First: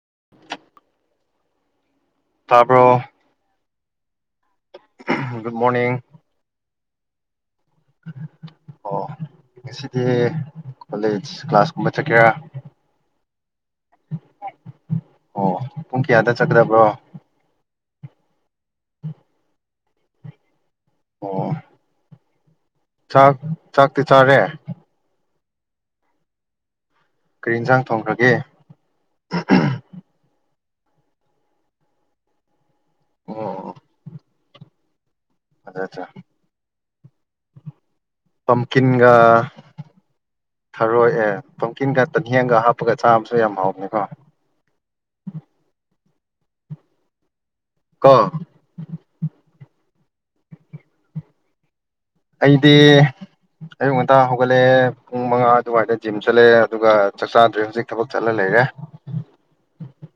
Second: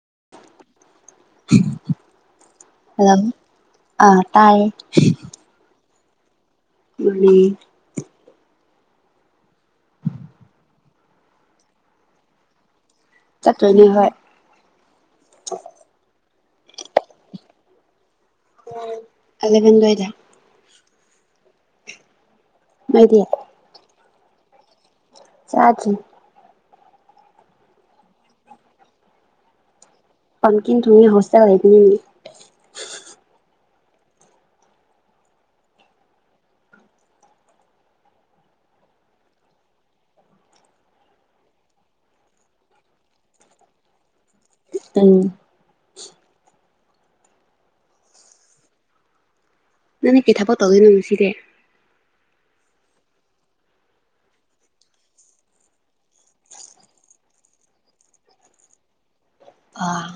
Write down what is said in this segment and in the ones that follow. [inaudible] ꯎꯝ ꯇꯥꯄꯣ ꯑꯥ ꯇꯥꯏꯌꯦ [unintelligible] ꯑꯣ ꯉꯁꯤꯗꯤ ꯀꯣꯂꯦꯖ ꯀ꯭ꯂꯥꯁ ꯀꯨꯝꯕ ꯆꯠꯀꯦꯔꯥ ꯆꯇꯅꯤ ꯍ ꯆꯒꯗꯕ꯭ꯔꯣ ꯎꯝ ꯑꯗꯒꯅ‌ꯦ [inaudible] ꯑꯣ ꯅꯣꯏꯗꯤ ꯆꯥꯛ ꯆꯥꯛ [unintelligible] ꯆꯔꯦ ꯆꯥꯗꯔꯤ ꯀꯔꯤ ꯌꯦꯟꯁꯥꯡ ꯊꯣꯡꯈ꯭ꯔꯒꯦ ꯄꯝ ꯀꯅ ꯊꯃꯤ ꯍꯣꯁꯇꯦꯜ ꯍꯥꯏꯅꯤ ꯑꯣ ꯑꯆꯥ ꯑꯠꯆꯥ ꯄꯝꯀꯤꯟꯒ ꯊꯔꯣꯏ ꯑꯦ ꯄꯝꯀꯤꯟꯒ ꯇꯟꯍꯦꯟꯒ ꯍꯥꯞꯄꯒ ꯆꯥꯕꯁꯨ ꯌꯥꯝ ꯍꯥꯎꯅꯤꯀꯣ꯫ ꯎꯝ꯫ ꯀꯣ꯫ ꯅꯪꯅꯦ ꯀꯩꯊꯕꯣꯠ ꯇꯧꯗꯣꯏꯅꯣ ꯉꯁꯤꯗꯤ꯫ ꯑꯩꯗꯤ ꯑꯌꯨꯛ ꯉꯟꯇꯥ ꯍꯧꯒꯠꯂꯛꯑꯦ ꯄꯨꯡ ꯃꯉꯥ ꯑꯗꯨꯋꯥꯏꯗ ꯖꯤꯝ ꯆꯠꯂꯑꯦ ꯑꯗꯨꯒ ꯆꯥꯛ ꯆꯥꯗ꯭ꯔꯦ ꯍꯧꯖꯤꯛ ꯊꯕꯛ ꯆꯠꯂ ꯂꯩꯔꯦ꯫ ꯑꯥ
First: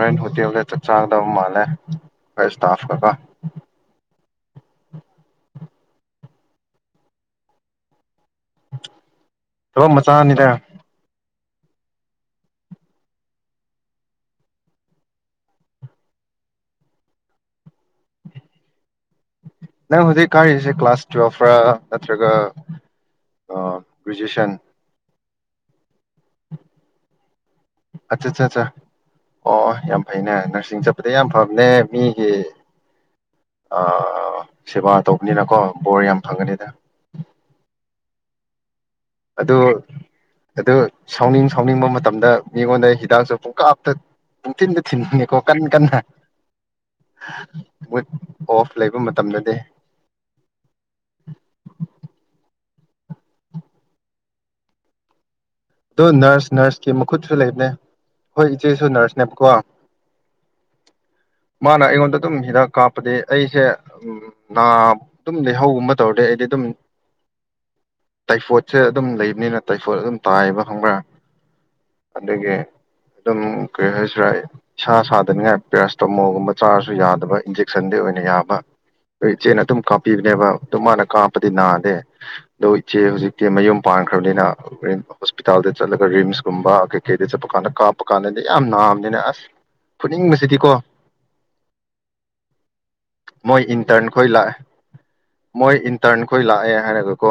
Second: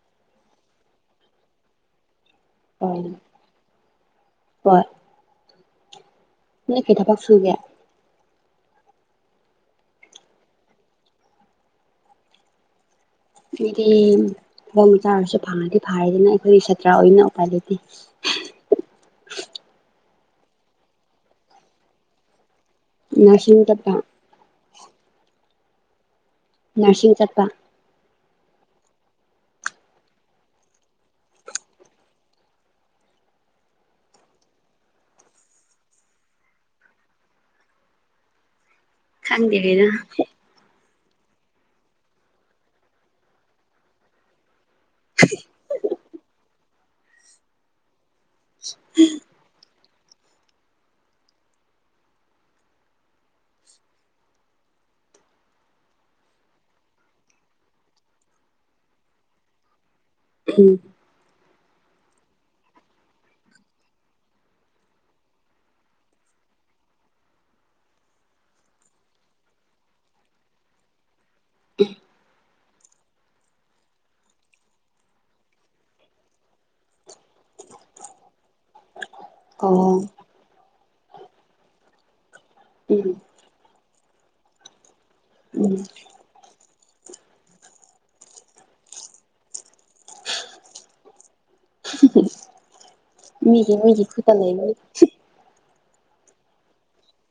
ꯍꯣꯔꯦꯟ ꯍꯣꯇꯦꯜꯗ ꯆꯥꯛ ꯆꯥꯒꯗꯕ ꯃꯥꯜꯂꯦ ꯑꯩꯈꯣꯏ ꯏꯁꯇꯥꯐ ꯍꯣꯏ ꯀꯥ ꯀꯣ ꯍꯣꯏ꯫ ꯅ‌ꯣꯏ ꯀꯩꯗꯕꯛ ꯁꯨꯔꯒꯦꯌꯥ꯫ ꯊꯕꯛ ꯃꯆꯥꯅꯤꯗ ꯍꯥꯏꯗꯤ ꯊꯕꯛ ꯃꯆꯥ ꯑꯣꯏꯔꯥꯁꯨ ꯐꯪꯉꯗꯤ ꯐꯥꯔꯦꯗꯅ ꯑꯩꯈꯣꯏꯒꯤ ꯁꯥꯇ꯭ꯔ ꯑꯣꯏꯅ ꯎꯄꯥꯏ ꯂꯩꯇꯦ꯫ ꯑꯩꯅ ꯍꯧꯖꯤꯛ ꯀꯥꯔꯤꯁꯦ ꯀ꯭ꯂꯥꯁ ꯇꯨꯋꯦꯜꯐꯥ ꯅꯠꯇ꯭ꯔꯒ꯫ ꯅꯨꯔꯁꯤꯟ ꯆꯇꯄꯥ꯫ ꯒ꯭ꯔꯦꯖꯨꯑꯦꯁꯟ ꯅꯨꯔꯁꯤꯡ ꯆꯄ꯫ ꯑꯠꯆꯥ ꯑꯠꯆꯥ ꯑꯠꯆꯥ ꯑꯣ ꯑꯣ ꯌꯥꯝ ꯐꯩꯅꯦ ꯅꯔꯁꯤꯡ ꯆꯠꯄꯗ ꯌꯥꯝ ꯐꯕꯅꯦ ꯃꯤꯒꯤ ꯁꯦꯕꯥ ꯇꯧꯕꯅꯤꯅꯀꯣ ꯕꯣꯔ ꯌꯥꯝ ꯐꯪꯒꯅꯤꯗ ꯑꯗꯣ ꯈꯪꯗꯦꯗ ꯑꯗꯣ꯫ ꯁꯥꯎꯅꯤꯡ ꯁꯥꯎꯅꯤꯡꯕ ꯃꯇꯝꯗ ꯃꯤꯉꯣꯟꯗ ꯍꯤꯗꯥꯛꯁꯨ ꯄꯨꯡꯀꯥꯞꯇ ꯄꯨꯡꯊꯤꯟꯗ꯫ ꯊꯤꯟꯕ ꯅꯤꯀꯣ ꯀꯟꯅꯥ ꯀꯟꯅꯥ꯫ ꯃ꯫ ꯑꯣꯐ ꯂꯩꯕ ꯃꯇꯝꯗꯗꯤ꯫ ꯎ꯫ ꯫ ꯑꯗꯣ ꯅꯔꯁ ꯅꯔꯁꯀꯤ ꯃꯈꯨꯠꯁꯨ ꯂꯩꯕꯅꯦ ꯍꯣꯏ ꯏꯆꯦꯁꯨ ꯅꯔꯁ ꯅꯦꯕꯀꯣ꯫ ꯎꯝ꯫ ꯃꯥꯅ ꯑꯩꯉꯣꯟꯗ ꯑꯗꯨꯝ ꯍꯤꯗꯥꯛ ꯀꯥꯞꯄꯗꯤ ꯑꯩꯁꯦ ꯅꯥ ꯑꯗꯨꯝ ꯂꯩꯍꯧꯒꯨꯝ ꯇꯧꯔꯗꯤ ꯑꯩꯗꯤ ꯑꯗꯨꯝ ꯇꯥꯏꯐꯣꯠꯁꯦ ꯑꯗꯨꯝ ꯂꯩꯕꯅꯤꯅ ꯇꯥꯏꯐꯣꯠ ꯑꯗꯨꯝ꯫ ꯇꯥꯏꯕ ꯈꯪꯕ꯭ꯔꯥ꯫ ꯑꯗꯨꯒꯤ꯫ ꯑꯗꯨꯝ ꯀꯔꯤ ꯍꯥꯏꯁꯤꯔꯥ ꯏꯁꯥ ꯁꯥꯗꯅꯤꯡꯉꯥꯏ ꯄꯦꯔꯥꯁꯇꯣꯃꯣꯜꯒꯨꯝꯕ ꯆꯥꯔꯁꯨ ꯌꯥꯗꯕ ꯏꯟꯖꯦꯛꯁꯟꯗꯤ ꯑꯣꯏꯅ ꯌꯥꯕ꯫ ꯑꯩꯏ ꯏꯆꯦꯅ ꯑꯗꯨꯝ ꯑꯣ ꯀꯥꯞꯄꯤꯕꯅꯦꯕ꯫ ꯑꯗꯨ ꯃꯥꯅ ꯀꯥꯞꯄꯗꯤ ꯅꯥꯗꯦ꯫ ꯑꯗꯨ ꯏꯆꯦ ꯎꯝ ꯍꯧꯖꯤꯛꯇꯀꯤ ꯃꯌꯨꯝ꯫ ꯄꯥꯟꯈ꯭ꯔꯕꯅꯤꯅ ꯍꯣꯔꯦꯟ꯫ ꯎꯝ ꯍꯣꯁꯄꯤꯇꯥꯜꯗ ꯆꯠꯂꯒ ꯔꯤꯝꯁꯀꯨꯝꯕ꯫ ꯀꯩꯗ ꯆ ꯄꯀꯥꯥꯟꯗ ꯀꯥ ꯄꯀꯥꯗꯅꯦ ꯌꯥꯝꯅ ꯅꯥꯕꯥꯅꯦ ꯑꯁ꯫ ꯐꯨꯅꯤꯡꯕꯁꯤꯗꯤꯀꯣ ꯃꯣꯏ ꯃꯤꯒꯤ ꯃꯤꯒꯤ ꯏꯟꯇꯔꯟ ꯈꯣꯏ ꯈꯨꯠꯇ ꯂꯥꯛꯑꯦ ꯂꯩꯕꯅꯤ ꯃꯣꯏ꯫ ꯇꯔꯟ ꯈꯣꯏ ꯂꯥꯛꯑꯦ ꯍꯥꯏꯔꯒ ꯀꯣ꯫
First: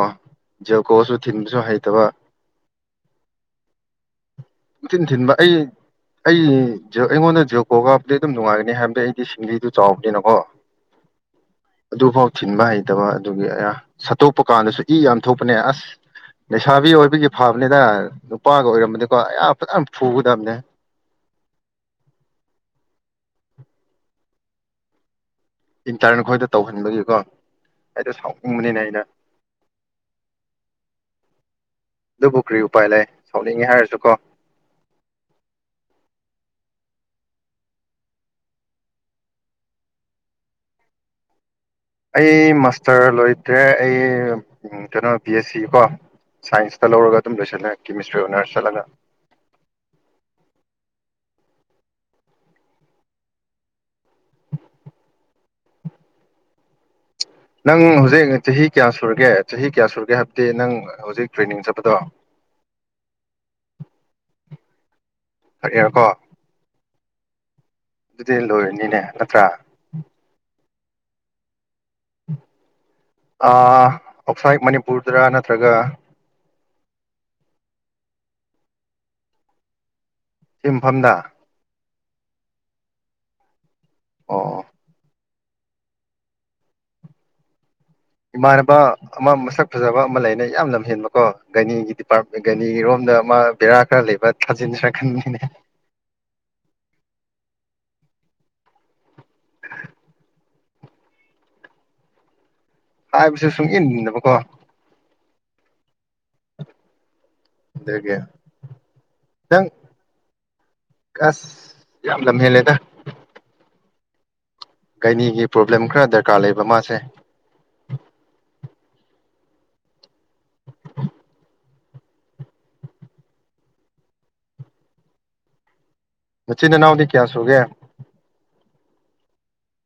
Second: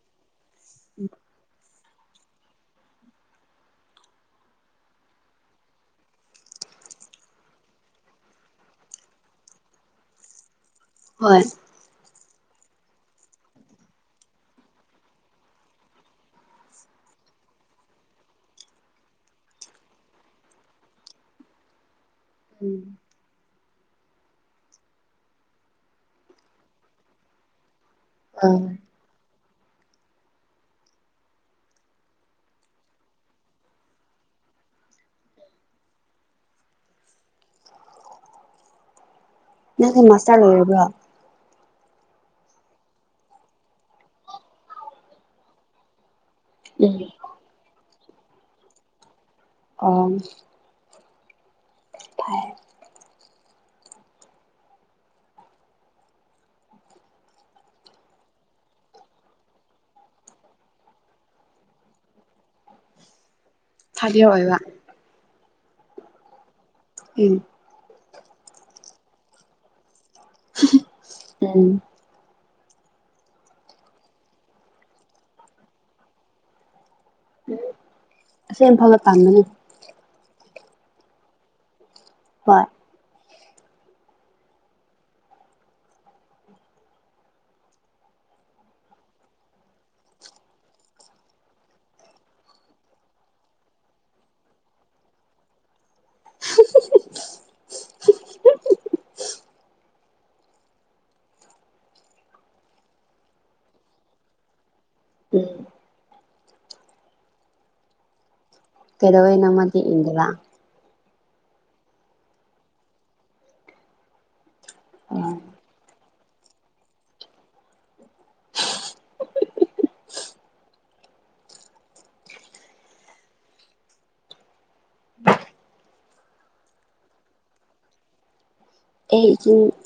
ꯌꯥ ꯀꯣꯁꯨ ꯊꯤꯟꯕꯁꯨ ꯍꯩꯇꯦ꯫ ꯑꯠꯇꯕ꯫ ꯊꯤꯟ ꯊꯤꯟꯕ ꯑꯩ ꯑꯩ ꯑꯩꯉꯣꯟꯗ ꯖꯣ ꯀꯣ ꯀꯥꯞꯄꯗꯤ ꯑꯗꯨꯝ ꯅꯨꯡꯉꯥꯏꯒꯅꯤ ꯍꯥꯏꯕꯗꯤ ꯑꯩꯗꯤ ꯁꯤꯡꯂꯤꯗꯨ ꯆꯥꯎꯕꯅꯤꯅꯀꯣ꯫ ꯍꯣꯏ꯫ ꯐꯥꯎ ꯊꯤꯟꯕ ꯍꯩꯇꯕ ꯑꯗꯨꯒꯤ ꯁꯠꯇꯣꯛꯄ ꯀꯥꯟꯗꯁꯨ ꯏ ꯌꯥꯝ ꯊꯣꯛꯄꯅꯦ ꯑꯁ ꯂꯩꯁꯥꯕꯤ ꯑꯣꯏꯕꯒꯤ ꯐꯕꯅꯤꯗ ꯅꯨꯄꯥꯒ ꯑꯣꯏꯔꯝꯕꯅꯤꯀꯣ ꯑ ꯐꯖꯅ ꯐꯨꯒꯗꯕꯅꯦ꯫ ꯎꯝ ꯏꯟꯇꯔꯟ ꯑꯩꯈꯣꯏꯗ ꯇꯧꯍꯟꯕꯒꯤꯀꯣ ꯑꯩꯗꯣ ꯑꯥ ꯁꯥꯎꯅꯤꯡꯕꯅꯤꯅꯦ ꯑꯩꯅ ꯑꯗꯨꯕꯨ ꯀꯔꯤ ꯎꯄꯥꯏ ꯂꯩ ꯁꯥꯎꯅꯤꯡꯉꯦ ꯍꯥꯏꯔꯁꯨꯀꯣ ꯅꯪꯗꯤ ꯃꯥꯁꯇ꯭ꯔ ꯂꯣꯏꯔꯕ꯭ꯔꯣ ꯑꯩ ꯃꯥꯁꯇꯔ ꯂꯣꯏꯗꯦ ꯑꯩ ꯎꯝ ꯀꯩꯅꯣ ꯕꯤ ꯑꯦꯁ ꯁꯤ ꯀꯣ ꯁꯥꯏꯟꯁꯇ ꯎꯝ ꯂꯧꯔꯒ ꯑꯗꯨꯝ ꯂꯣꯏꯁꯤꯜꯂꯦ꯫ ꯀꯦꯃꯤꯁꯇ꯭ꯔꯤ ꯑꯣꯅꯔꯁ ꯆꯠꯂꯅꯤ꯫ ꯑꯥ ꯎꯝ ꯑꯧ ꯅꯪ ꯍꯧꯖꯤꯛ ꯆꯍꯤ ꯀꯌꯥ ꯁꯨꯔꯒꯦ ꯆꯍꯤ ꯀꯌꯥ ꯁꯨꯔꯒꯦ ꯍꯥꯏꯕꯗꯤ ꯅꯪ ꯍꯧꯖꯤꯛ ꯇ꯭ꯔꯦꯅꯤꯡ ꯆꯠꯄꯗꯣ꯫ ꯊ꯭ꯔꯥꯠ ꯌꯤꯌ꯭ꯔ ꯑꯣꯏꯕ꯫ ꯊ꯭ꯔꯥꯠ ꯌꯤꯌ꯭ꯔ ꯀꯣ꯫ ꯎꯝ ꯑꯗꯨꯗꯤ ꯂꯣꯏꯔꯅꯤꯅꯦ ꯅꯠꯇ꯭ꯔꯥ꯫ ꯎꯝ ꯑꯥ ꯑꯣꯠꯁꯥꯏꯠ ꯃꯅꯤꯄꯨꯔꯗꯔ ꯅꯠꯇ꯭ꯔꯒ ꯑꯁꯤ ꯏꯝꯐꯥꯂꯗ ꯇꯝ ꯕꯅꯦ꯫ ꯁꯤꯟꯐꯝꯗ ꯍꯣꯏ꯫ ꯑꯣ- ꯏꯃꯥꯟꯅꯕ ꯑꯃ ꯃꯁꯛ ꯐꯖꯕ ꯑꯃ ꯂꯩꯅꯦ ꯌꯥꯝ ꯂꯝꯍꯦꯟꯕꯀꯣ ꯒꯅꯤꯒꯤ ꯗꯤꯄꯥꯔꯠꯦꯟ ꯒꯅꯤꯒꯤꯔꯣꯝꯗ ꯑꯃ ꯕꯦꯔꯥ ꯈꯔ ꯂꯩꯕ ꯊꯥꯖꯤꯟꯁꯤꯔ ꯈꯟꯕꯅꯤꯅꯦ꯫ ꯍꯥꯏ ꯕꯁꯨ ꯁꯨꯡꯏꯟꯏꯟꯗꯕꯣꯀꯣ ꯎꯝ ꯗꯨꯒꯤ ꯀꯦꯗꯧꯔꯦ ꯅꯃꯗꯤ ꯏꯗꯥ ꯑꯁ ꯌꯥꯝ ꯂꯝꯍꯦꯟ ꯂꯦꯗ꯫ ꯑꯣ ꯒꯥꯏꯅꯤꯒꯤ ꯄꯔꯣꯕꯂꯦꯝ ꯈꯔꯗ ꯗꯔꯀꯥꯔ ꯂꯩꯕ ꯃꯥꯁꯦ꯫ ꯅꯆꯤꯅꯅꯥꯎꯗꯤ ꯀꯌꯥ ꯁꯨꯒꯦ ꯑꯩ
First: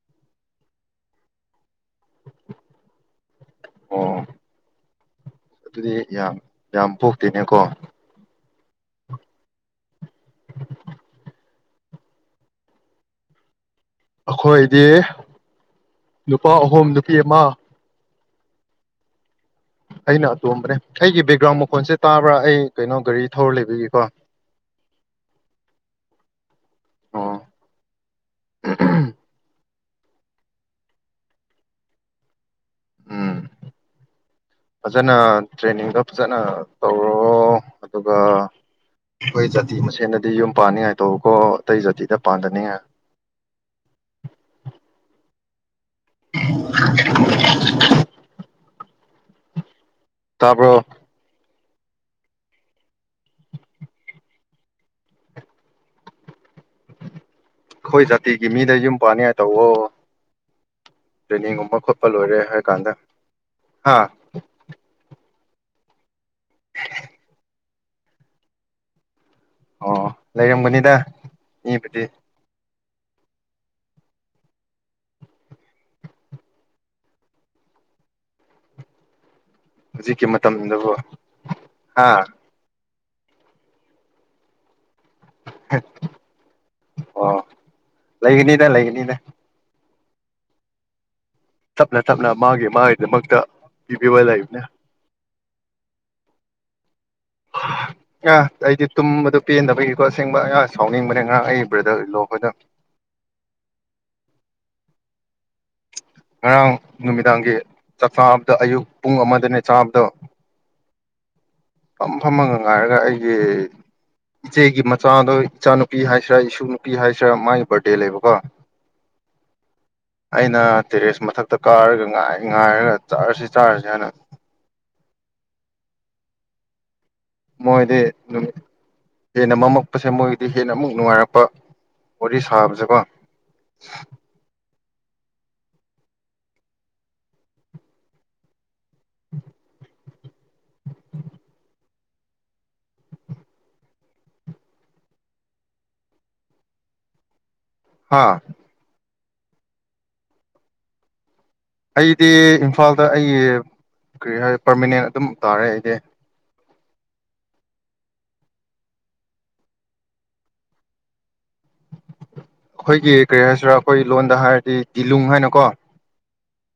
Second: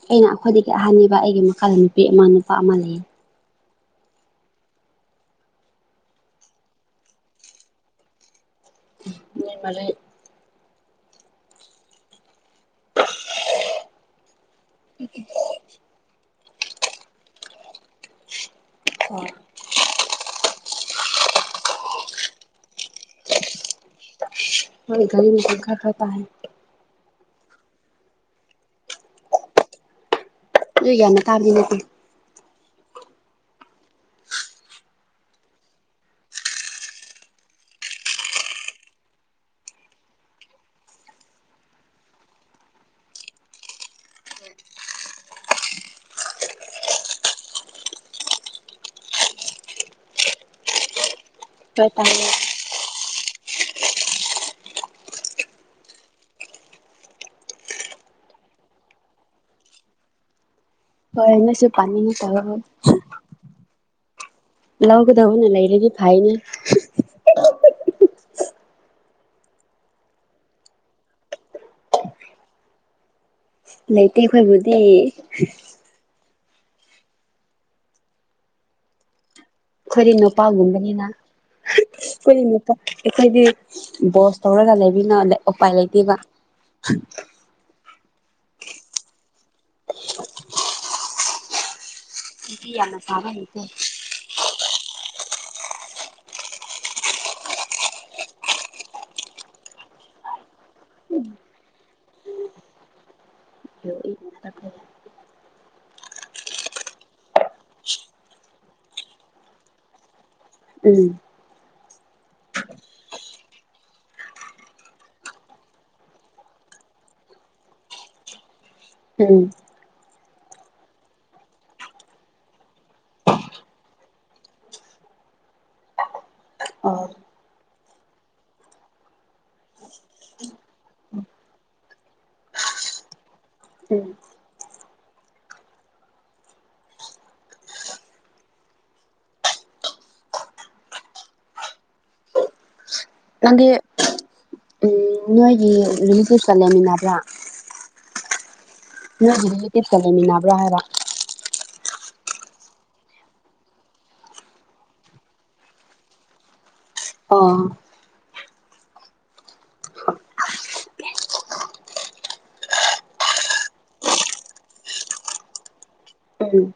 ꯑꯩꯅ ꯑꯩꯈꯣꯏꯗꯒꯤ ꯑꯍꯥꯟꯅꯦꯕ ꯑꯩꯒꯤ ꯃꯈꯥꯗ ꯅꯨꯄꯤ ꯑꯃ ꯅꯨꯄꯥ ꯑꯃ ꯂꯩꯌꯦ꯫ ꯑꯣ ꯑꯗꯨꯗꯤ ꯌꯥꯝ ꯌꯥꯝ ꯄꯣꯛꯇꯦꯅꯦꯀꯣ꯫ ꯃꯤ [unintelligible] ꯑꯩꯈꯣꯏꯗꯤ ꯅꯨꯄꯥ ꯑꯍꯨꯝ ꯅꯨꯄꯤ ꯑꯃ꯫ ꯑꯩꯅ ꯑꯇꯣꯝꯕꯅꯦ ꯑꯩꯒꯤ ꯕꯦꯛꯒ꯭ꯔꯥꯎꯟ ꯃꯈꯣꯟꯁꯦ ꯇꯥꯕ꯭ꯔꯥ ꯑꯩ ꯀꯩꯅꯣ ꯒꯥꯔꯤ ꯊꯧꯔ ꯂꯩꯕꯒꯤꯀꯣ꯫ ꯒꯔꯤ ꯅꯨꯡꯁꯤꯠ ꯔꯥ ꯈꯔꯥꯇꯥꯔꯦ꯫ ꯑꯣ [unintelligible] ꯑꯗꯨꯨꯏ ꯌꯥꯝꯅ ꯊꯥꯕꯗꯤ ꯅꯠꯇꯦ꯫ ꯎꯝ ꯐꯖꯅ ꯇ꯭ꯔꯦꯟꯅꯤꯡꯗꯣ ꯐꯖꯅ ꯇꯧꯔꯣ ꯑꯗꯨꯒ ꯑꯩꯈꯣꯏ ꯖꯥꯇꯤ ꯃꯁꯦꯟꯗꯗꯤ ꯌꯨꯝ ꯄꯥꯟꯅꯤꯡꯉꯥꯏ ꯇꯧꯀꯣ ꯑꯇꯩ ꯖꯥꯇꯤꯗ ꯄꯥꯟꯗꯅꯤꯡꯉꯥꯏ꯫ [unintelligible] [inaudible] [unintelligible] ꯇꯥꯕ꯭ꯔꯣ ꯍꯣꯏ ꯇꯏꯌꯦ꯫ ꯑꯩꯈꯣꯏ ꯖꯥꯇꯤꯒꯤ ꯃꯤꯗ ꯌꯨꯝ ꯄꯥꯅꯤꯡꯉꯥꯏ ꯇꯧꯋꯣ꯫ ꯍꯣꯏ [unintelligible] ꯁꯨ ꯇ꯭ꯔꯦꯅꯤꯡꯒꯨꯝꯕ ꯄꯅꯤꯡꯇꯕ꯫ ꯍꯥꯥ ꯂꯧꯒꯗꯧꯅ ꯂꯩꯔꯗꯤ ꯐꯩꯅꯦ ꯑꯣ ꯂꯩꯔꯝꯒꯅꯤꯗ ꯃꯤꯕꯨꯗꯤ ꯂꯩꯇꯦ ꯑꯩꯈꯣꯏꯕꯨꯗꯤ ꯈꯣꯏꯔꯤ ꯍꯧꯖꯤꯛꯀꯤ ꯃꯇꯝꯗꯕꯨ ꯅꯨꯄꯥꯒꯨꯝꯕꯅꯤꯅ ꯍꯥ ꯈꯣꯏꯗꯤ ꯅꯨꯄꯥ ꯑꯩꯈꯣꯢꯗꯤ ꯕꯣꯁ ꯇꯧꯔꯒꯂꯩ ꯅꯗ ꯎꯄꯥꯏ ꯂꯩꯇꯦꯕ ꯑꯣ ꯂꯩꯒꯅꯤꯗ ꯂꯩꯒꯅꯤꯗ ꯁꯞꯅ ꯇꯞꯅ ꯃꯥꯒꯤ ꯅꯨꯄꯤ ꯌꯥꯝꯅ ꯁꯥꯕ ꯃꯥꯒꯤꯗꯃꯛꯇ ꯍꯩꯇꯦ ꯄꯤꯕꯤꯕ ꯂꯩꯕꯅꯦ ꯑ ꯑꯩꯗꯤ ꯇꯨꯝꯕꯗ ꯄꯦꯟꯗꯕꯒꯤꯀꯣ ꯑꯁꯦꯡꯕ [unintelligible] ꯁꯥꯎꯅꯤꯡꯕꯅꯦ ꯉꯔꯥꯡ ꯑꯩ ꯕ꯭ꯔꯗꯔ ꯏꯟꯂꯣ ꯈꯣꯏꯗ [unintelligible] ꯉꯔꯥꯡ ꯅꯨꯃꯤꯗꯥꯡꯒꯤ ꯆꯥꯛ ꯆꯥꯥꯕꯗ ꯑꯌꯨꯛ ꯄꯨꯡ ꯑꯃꯗꯅꯦ ꯆꯥꯕꯗ ꯎꯝ ꯐꯝ ꯐꯝꯃꯒ ꯉꯥꯏꯔꯒ ꯑꯩꯒꯤ ꯏꯆꯦꯒꯤ ꯃꯆꯥꯗꯣ ꯏꯆꯥꯅꯨꯄꯤ ꯍꯥꯏꯁꯤꯔꯥ ꯏꯁꯨ ꯅꯨꯄꯤ ꯍꯥꯏꯁꯤꯔꯥ ꯃꯥꯒꯤ ꯕꯥꯔꯗꯦ ꯂꯩꯕꯀꯣ ꯎꯝ ꯑꯩꯅ ꯇꯦꯔꯦꯁ ꯃꯊꯛꯇ ꯀꯥꯔꯒ ꯉꯥꯏ ꯉꯥꯏꯔꯒ ꯆꯥꯔꯁꯤ ꯆꯥꯔꯁꯤ ꯍꯥꯢꯅ ꯑꯣ ꯃꯣꯏꯗꯤ ꯍꯦꯟꯅ ꯃꯝꯃꯛꯄꯁꯦ ꯃꯣꯏꯗꯤ ꯍꯦꯟꯅ ꯑꯃꯨꯛ ꯅꯨꯡꯉꯥꯏꯔꯛꯄ ꯋꯥꯔꯤ ꯁꯥꯕꯁꯦꯀꯣ ꯎꯝ [unintelligible] ꯅꯪꯒꯤ ꯎꯝ ꯅꯣꯏꯒꯤ ꯔꯤꯂꯤꯇꯤꯞꯁꯀ ꯂꯩꯃꯤꯟꯅꯕ꯭ꯔꯥ ꯍꯥꯥ ꯅꯣꯏꯒꯤ ꯔꯤꯂꯦꯇꯤꯞꯁꯀ ꯂꯩꯃꯤꯟꯅꯕ꯭ꯔ ꯍꯥꯏꯕ ꯑꯩꯗꯤ ꯏꯝꯐꯥꯜꯗ ꯑꯩ ꯀꯔꯤ ꯍꯥꯏ ꯄꯔꯃꯤꯅꯦꯟ ꯑꯗꯨꯝ ꯇꯥꯔꯦ ꯑꯩꯗꯤ ꯑꯣ ꯑꯩꯈꯣꯏꯒꯤ ꯀꯔꯤ ꯍꯥꯏꯁꯤꯔꯥ ꯑꯩꯈꯣꯏ ꯂꯣꯟꯗ ꯍꯥꯏꯔꯗꯤ ꯗꯤꯂꯨꯡ ꯍꯥꯏꯅꯀꯣ ꯎꯝ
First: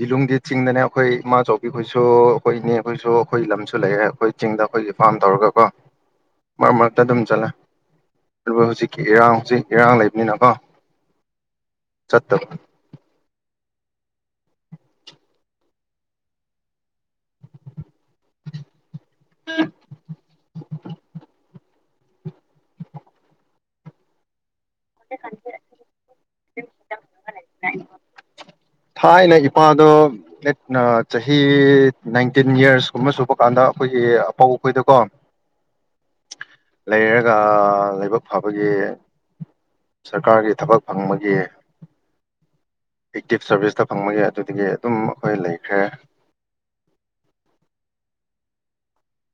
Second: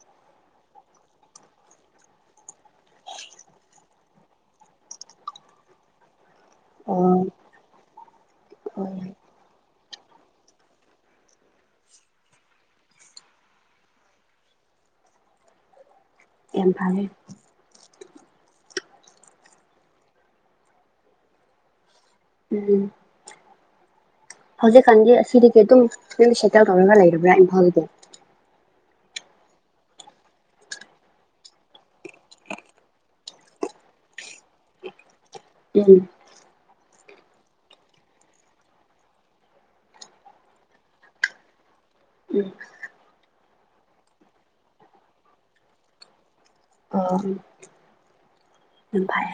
ꯗꯤꯂꯨꯡꯗꯤ ꯆꯤꯡꯗꯅꯦ ꯑꯈꯣꯏ ꯏꯃꯥꯆꯧꯕꯕꯤꯈꯣꯏꯁꯨ ꯑꯩꯈꯣꯏ ꯏꯅꯦ ꯈꯣꯏꯁꯨ ꯑꯩꯈꯣꯏ ꯂꯝꯁꯨ ꯂꯩꯔꯦ ꯑꯩꯈꯣꯏ ꯆꯤꯡꯗ ꯑꯩꯈꯣꯏꯒꯤ ꯐꯥꯝ ꯇꯧꯔꯒꯀꯣ ꯃꯔꯛ ꯃꯔꯛꯇ ꯑꯗꯨꯝ ꯑꯣ ꯆꯠꯂꯦ ꯑꯗꯨꯒ ꯍꯧꯖꯤꯛꯀꯤ ꯍꯣꯏ ꯏꯔꯥꯡ ꯍꯧꯖꯤꯛ ꯏꯔꯥꯡ ꯂꯩꯕꯅꯤꯅꯀꯣ ꯆꯠꯇꯕ ꯌꯥꯝ ꯐꯩꯅꯦ [unintelligible] ꯎꯝ ꯍꯧꯖꯤꯛꯀꯥꯟꯗꯤ ꯑꯁꯤꯗꯒꯤ ꯑꯗꯨꯝ ꯅꯣꯏꯅ ꯁꯦꯇꯜ ꯇꯧꯔꯒ ꯂꯩꯔꯕ꯭ꯔꯥ ꯏꯝꯐꯥꯜꯗꯒꯤ ꯊꯥꯏꯅ ꯏꯄꯥꯗꯣ ꯆꯍꯤ ꯅꯥꯏꯟꯇꯤꯟ ꯌꯔꯁ ꯀꯨꯝꯕ ꯁꯨꯕ ꯀꯥꯟꯗ ꯑꯩꯈꯣꯏꯒꯤ ꯑꯄꯧ ꯒꯤꯗꯀꯣ ꯎꯝ ꯂꯩꯔꯒ ꯂꯥꯏꯕꯛ ꯐꯕꯒꯤ ꯁꯔꯀꯥꯔꯒꯤ ꯊꯕꯛ ꯐꯪꯕꯒꯤ ꯎꯝ [unintelligible] ꯁꯔꯚꯤꯁꯇ ꯐꯪꯕꯒꯤ ꯑꯗꯨꯗꯒꯤ ꯑꯗꯨꯝ ꯑꯩꯈꯣꯏ ꯂꯩꯈ꯭ꯔꯦ ꯑ ꯌꯥꯝꯐꯩ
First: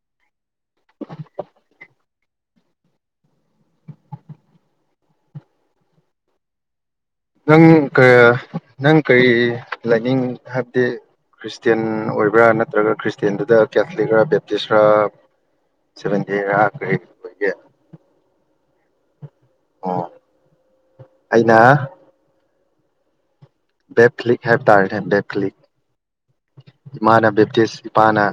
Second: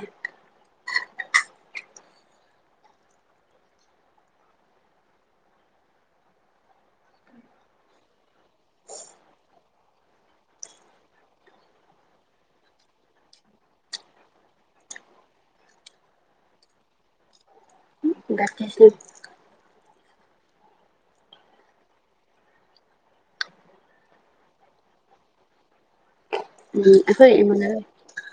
ꯅꯪ ꯀ ꯅꯪ ꯀꯩ ꯂꯥꯏꯅꯤꯡ ꯍꯥꯏꯕꯗꯤ ꯈ꯭ꯔꯤꯁꯇꯦꯟ ꯑꯣꯏꯕ꯭ꯔꯥ ꯅꯠꯇ꯭ꯔꯒ ꯈ꯭ꯔꯤꯁꯇꯦꯟꯗꯨꯗ ꯀꯦꯊꯂꯤꯛꯔ ꯕꯦꯞꯇꯤꯁꯔ ꯁꯚꯦꯟꯇꯤꯔ ꯀꯔꯤ ꯑꯣꯏꯒꯦ [unintelligible] ꯑꯣ ꯑꯩꯅ ꯕꯦꯞ ꯐꯂꯤꯛ ꯍꯥꯏ ꯇꯥꯔꯦꯅꯦ ꯕꯦꯞ ꯐꯂꯤꯛ ꯎꯝ ꯏꯃꯥꯅ ꯑꯩꯈꯣꯏ ꯕꯦꯞꯇꯤꯁ ꯏꯃꯥꯟꯅꯕ ꯏꯄꯥꯅ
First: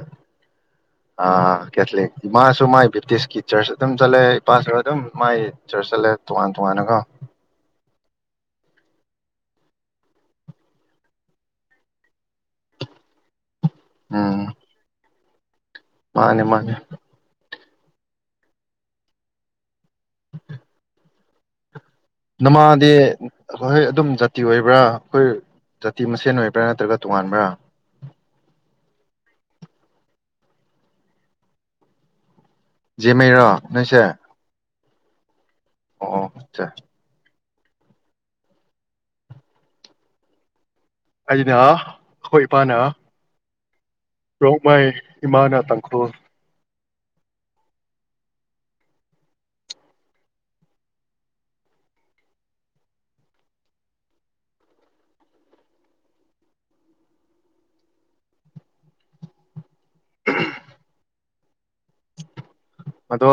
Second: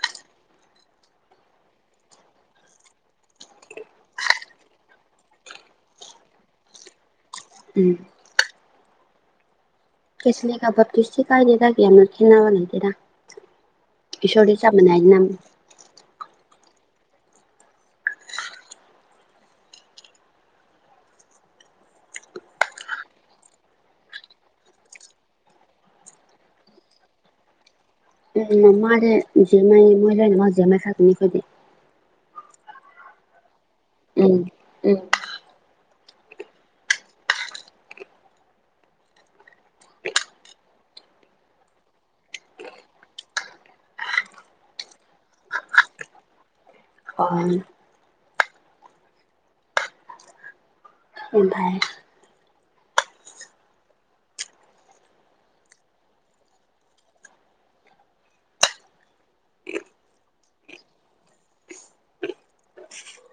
ꯀꯦꯊꯂꯤꯛ ꯏꯃꯥꯁꯨ ꯃꯥꯏ ꯕꯦꯞꯇꯤꯁꯀꯤ ꯆꯔꯆ ꯑꯗꯨꯝ ꯆꯠꯂꯦ ꯏꯄꯥꯁꯨ ꯑꯗꯨꯝ ꯃꯥꯏ ꯆꯔꯆ ꯆꯠꯂꯦ ꯇꯣꯉꯥꯟ ꯇꯣꯉꯥꯟꯅꯒ ꯎꯝ ꯀꯁꯅꯦꯒꯕꯇꯨꯁꯨ ꯁꯤꯀꯥꯏꯗꯦꯗꯥꯒꯅ ꯀꯅꯕ ꯂꯩꯗꯦꯗꯥ ꯎꯝ ꯏꯁꯁꯣꯔ ꯆ ꯃꯅꯥꯏꯅ ꯃꯥꯅꯦ ꯃꯥꯅꯦ ꯎꯝꯦ ꯅꯃꯥꯗꯤ ꯍꯍꯣꯏ ꯑꯗꯨꯝ ꯖꯥꯇꯤ ꯑꯣꯏꯕ꯭ꯔꯥ ꯑꯩꯈꯣꯏ ꯖꯥꯇꯤ ꯃꯁꯦꯟ ꯑꯣꯏꯕ꯭ꯔꯥ ꯅꯠꯇ꯭ꯔꯒ ꯇꯣꯉꯥꯟꯕ꯭ꯔꯥ ꯃꯥꯅꯦꯦ ꯖ ꯃꯥꯏ ꯃꯣꯏ ꯂꯣꯏꯅ ꯃꯥ ꯖꯦ ꯃꯥꯏ ꯁꯥꯇꯅꯤ ꯑꯩꯈꯣꯏꯗꯤ ꯖ ꯃꯩꯔꯣ ꯅꯤꯡꯆꯦ ꯎ ꯑꯣꯆꯥ ꯑꯅ ꯑꯩꯈꯣꯏ ꯏꯄꯥꯅꯥ ꯔꯣꯃꯥꯏ ꯏꯃꯥ ꯇꯪꯈꯣꯜ ꯑꯣ ꯌꯥꯝ ꯐꯔꯦ [inaudible] ꯑꯗꯣ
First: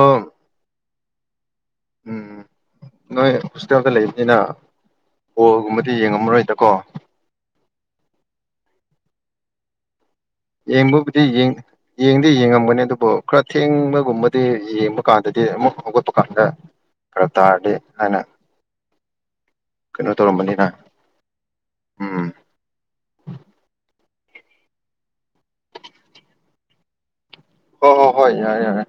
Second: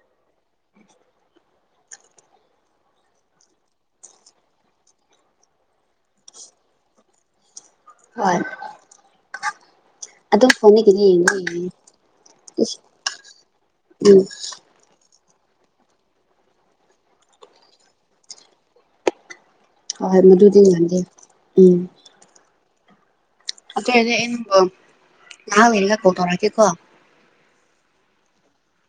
ꯎꯝ ꯅꯣꯏ ꯍꯣꯁꯄꯤꯇꯥꯦꯜꯗ ꯂꯩꯕꯅꯤꯅ ꯣꯜꯒꯨꯝꯕꯗꯤ ꯌꯦꯡꯉꯝꯃꯔꯣꯏꯗꯀꯣ ꯍꯣꯏ ꯑꯗꯨꯝ ꯐꯣꯟꯗꯒꯤꯗꯤ ꯌꯦꯡꯕꯕꯨꯗꯤ ꯌꯦꯡꯕ ꯌꯦꯡꯉꯦ ꯌꯦꯡꯗꯤ ꯏꯁ ꯌꯦꯡꯉꯝꯒꯅꯤ ꯑꯗꯨꯕꯨ ꯈꯔ ꯎꯝ ꯊꯦꯡꯕꯒꯨꯝꯕꯗꯤ ꯌꯦꯡꯕ ꯗꯨꯀꯥꯟꯗꯗꯤ ꯑꯃꯨꯛ ꯍꯧꯒꯠꯄꯗꯨꯀꯥꯟꯗ ꯈꯔ ꯇꯥꯔꯗꯤ ꯍꯥꯏꯅ ꯀꯩꯅꯣ ꯍ ꯇꯧꯔꯝꯕꯅꯤꯅ ꯃꯗꯨꯗꯤꯤꯟ ꯃꯗꯤ ꯎꯝ ꯎꯝ ꯑꯗ ꯑ ꯉꯍꯥ ꯑꯣꯏꯔꯒ ꯀꯧ ꯇꯧꯔꯛꯀꯦꯀꯣ ꯍꯣꯏ ꯍꯣ ꯍꯣꯏ ꯌꯥꯏꯔꯦ ꯌꯥꯔꯦ